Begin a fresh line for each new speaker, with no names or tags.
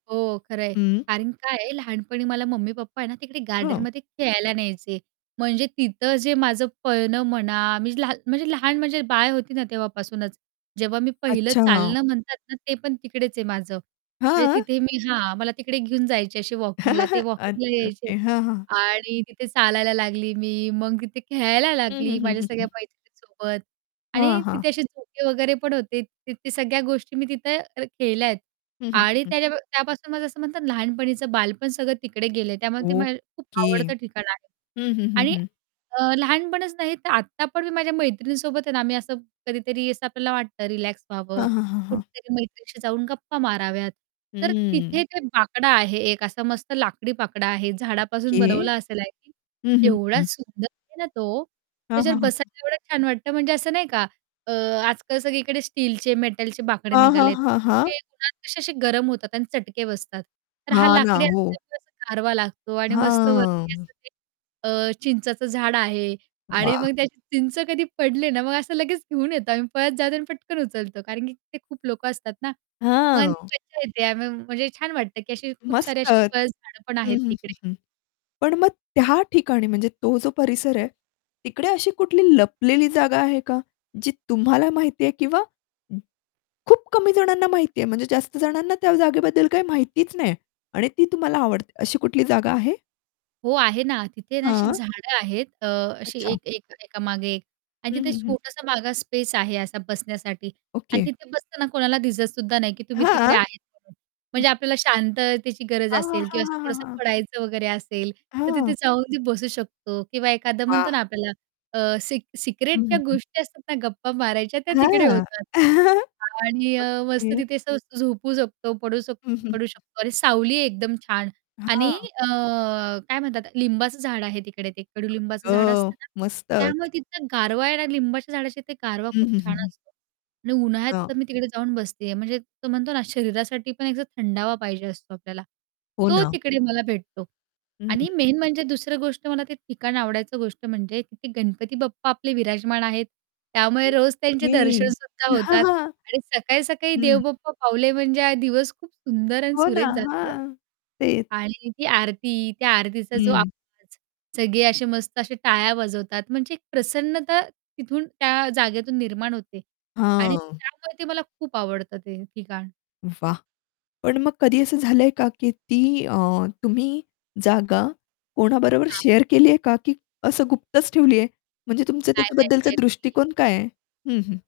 हो खरं आहे.
हं.
कारण काय आहे लहानपणी मला मम्मी पप्पा आहे ना, तिकडे
हं.
गार्डनमध्ये खेळायला न्यायचे म्हणजे तिथं जे माझं पळणं म्हणा, मी लहा म्हणजे लहान म्हणजे बाळ होती ना तेव्हापासूनच, जेव्हा मी पहिलं
अच्छा.
चालणं म्हणतात ना, ते पण तिकडेच आहे माझं. म्हणजे
हां.
तिथे मी हां, मला तिकडे घेऊन जायचे असे वॉकिंगला ते वॉकिंगला
अच्छा.
यायचे
ओके. हां, हां.
आणि तिथे चालायला लागली मी, मग तिथे खेळायला
हं, हं,
लागली
हं,
माझ्या
हं,
सगळ्या
हं.
मैत्रिणीसोबत
हां,
आणि
हां.
तिथे असे झोके वगैरे पण होते ते ते सगळ्या गोष्टी मी तिथं अ, केल्या आहेत
हं, हं, हं,
आणि
हं.
त्याजा त्यापासून माझं असं म्हणतात लहानपणीचं बालपण सगळं तिकडे गेले, त्यामुळे ते मला खूप
ओके.
आवडतं ठिकाण आहे
हं, हं, हं,
आणि
हं.
अ, लहानपणीच नाही, तर आत्ता पण मी माझ्या मैत्रिणीसोबत आहे ना, मी असं कधीतरी असं आपल्याला वाटतं रिलॅक्स व्हावं,
हां, हां, हां, हां.
कुठेतरी मैत्रिणीशी जाऊन गप्पा माराव्यात. तर
हम्म.
तिथे ते बाकडा आहे एक असा मस्त लाकडी बाकडा आहे.
ओके.
झाडापासून बनवलं असेल आय थिंक,
हं,
की
हं,
एवढा
हं.
सुंदर आहे ना तो,
हं, हं,
त्याच्यावर
हं.
बसायला एवढं छान वाटतं म्हणजे असं नाही का? अ, आजकाल सगळीकडे स्टीलचे मेटलचे बाकडे
हां, हां,
निघाले आहेत.
हां, हां.
ते उन्हात कसे असे गरम होतात आणि चटके बसतात. तर हा
हां ना.
लाकडी
हो.
असल्यामुळे असं गारवा लागतो आणि मस्त वरती
हां.
असं ते अ, चिंचाचं झाड आहे आणि
वाह!
मग त्याची चिंच कधी पडले ना, मग असं लगेच घेऊन येतो. आम्ही पळत जातो आणि पटकन उचलतो. कारण की ते खूप लोकं असतात ना, पण ती
हां.
मज्जा येते. आम्ही म्हणजे छान वाटतं, की अशी खूप
मस्त.
सारे अशी
हं,
पळस झाडं पण आहेत
हं, हं,
तिकडे.
हं. पण मग त्या ठिकाणी म्हणजे तो जो परिसर आहे. तिकडे अशी कुठली लपलेली जागा आहे का? जी तुम्हाला माहिती आहे किंवा खूप कमी जणांना माहिती आहे. म्हणजे जास्त जणांना त्या जागेबद्दल काही माहितीच नाही आणि ती तुम्हाला आवडते अशी कुठली जागा आहे?
हो, आहे ना. तिथे ना अशी
हां.
झाडं आहेत. अ, अशी
अच्छा.
एक-एक एका मागे एक आणि
हं,
तिथे
हं, हं.
छोटासा माग स्पेस आहे असा बसण्यासाठी आणि
ओके.
तिथे बसताना कोणाला दिसतसुद्धा नाही, की तुम्ही तिकडे
हां!
आहेत म्हणून
हं.
म्हणजे आपल्याला शांततेची गरज
हां, हां,
असेल
हां,
किंवा असं
हां, हां,
थोडंसं
हां.
पडायचं वगैरे असेल, तर
हां.
तिथे जाऊन ती बसू शकतो किंवा एखादं म्हणतो
हां.
ना आपल्याला अ, सि सिक्रेट
हं,
ज्या
हं, हं.
गोष्टी असतात ना, गप्पा मारायच्या, त्या तिकडे
हां.
होतात. आणि अ, मस्त
ओके.
तिथे असं मस्त झोपू शकतो, पडू
हं,
शकतो
हं.
पडू शकतो आणि सावली एकदम छान. आणि
हां.
अ, काय म्हणतात लिंबाचं झाड आहे तिकडे. ते
आई
कडूलिंबाचं झाड
गं,
असतं ना, त्यामुळे
मस्तच.
तिथं गारवा आहे ना, लिंबाच्या झाडाच्या तिथे गारवा
हं,
खूप
हं, हं,
छान
हं.
असतो. आणि उन्हाळ्यात
हां.
तर मी तिकडे जाऊन बसते आहे, म्हणजे तो म्हणतो ना शरीरासाठी पण एकदा थंडावा पाहिजे असतो आपल्याला.
हो
तो
ना.
तिकडे मला भेटतो
हं,
आणि
हं.
मेन म्हणजे दुसरी गोष्ट मला ते ठिकाण आवडायचं गोष्ट म्हणजे ते गणपती बाप्पा आपले विराजमान आहेत. त्यामुळे रोज त्यांचे
ओके,
दर्शनसुद्धा होतात आणि सकाळी-सकाळी देव
हं.
बाप्पा पावले, म्हणजे हा दिवस खूप सुंदर आणि
हो ना.
सुरेख जातो.
हां. तेच.
आणि ती आरती, त्या आरतीचा जो
हं.
आवाज, सगळे असे मस्त असे टाळ्या वाजवतात म्हणजे एक प्रसन्नता तिथून त्या जागेतून निर्माण होते आणि
हं.
त्यामुळे ते मला खूप आवडतं ते ठिकाण.
वाह! पण मग कधी असं झालंय का, की ती अ, तुम्ही जागा कोणाबरोबर
हां.
शेअर केली आहे का? की असं गुप्तच ठेवली आहे? म्हणजे तुमचं
काय नाही
त्याच्याबद्दलचा
शेअर केली.
दृष्टीकोन काय आहे? हं, हं.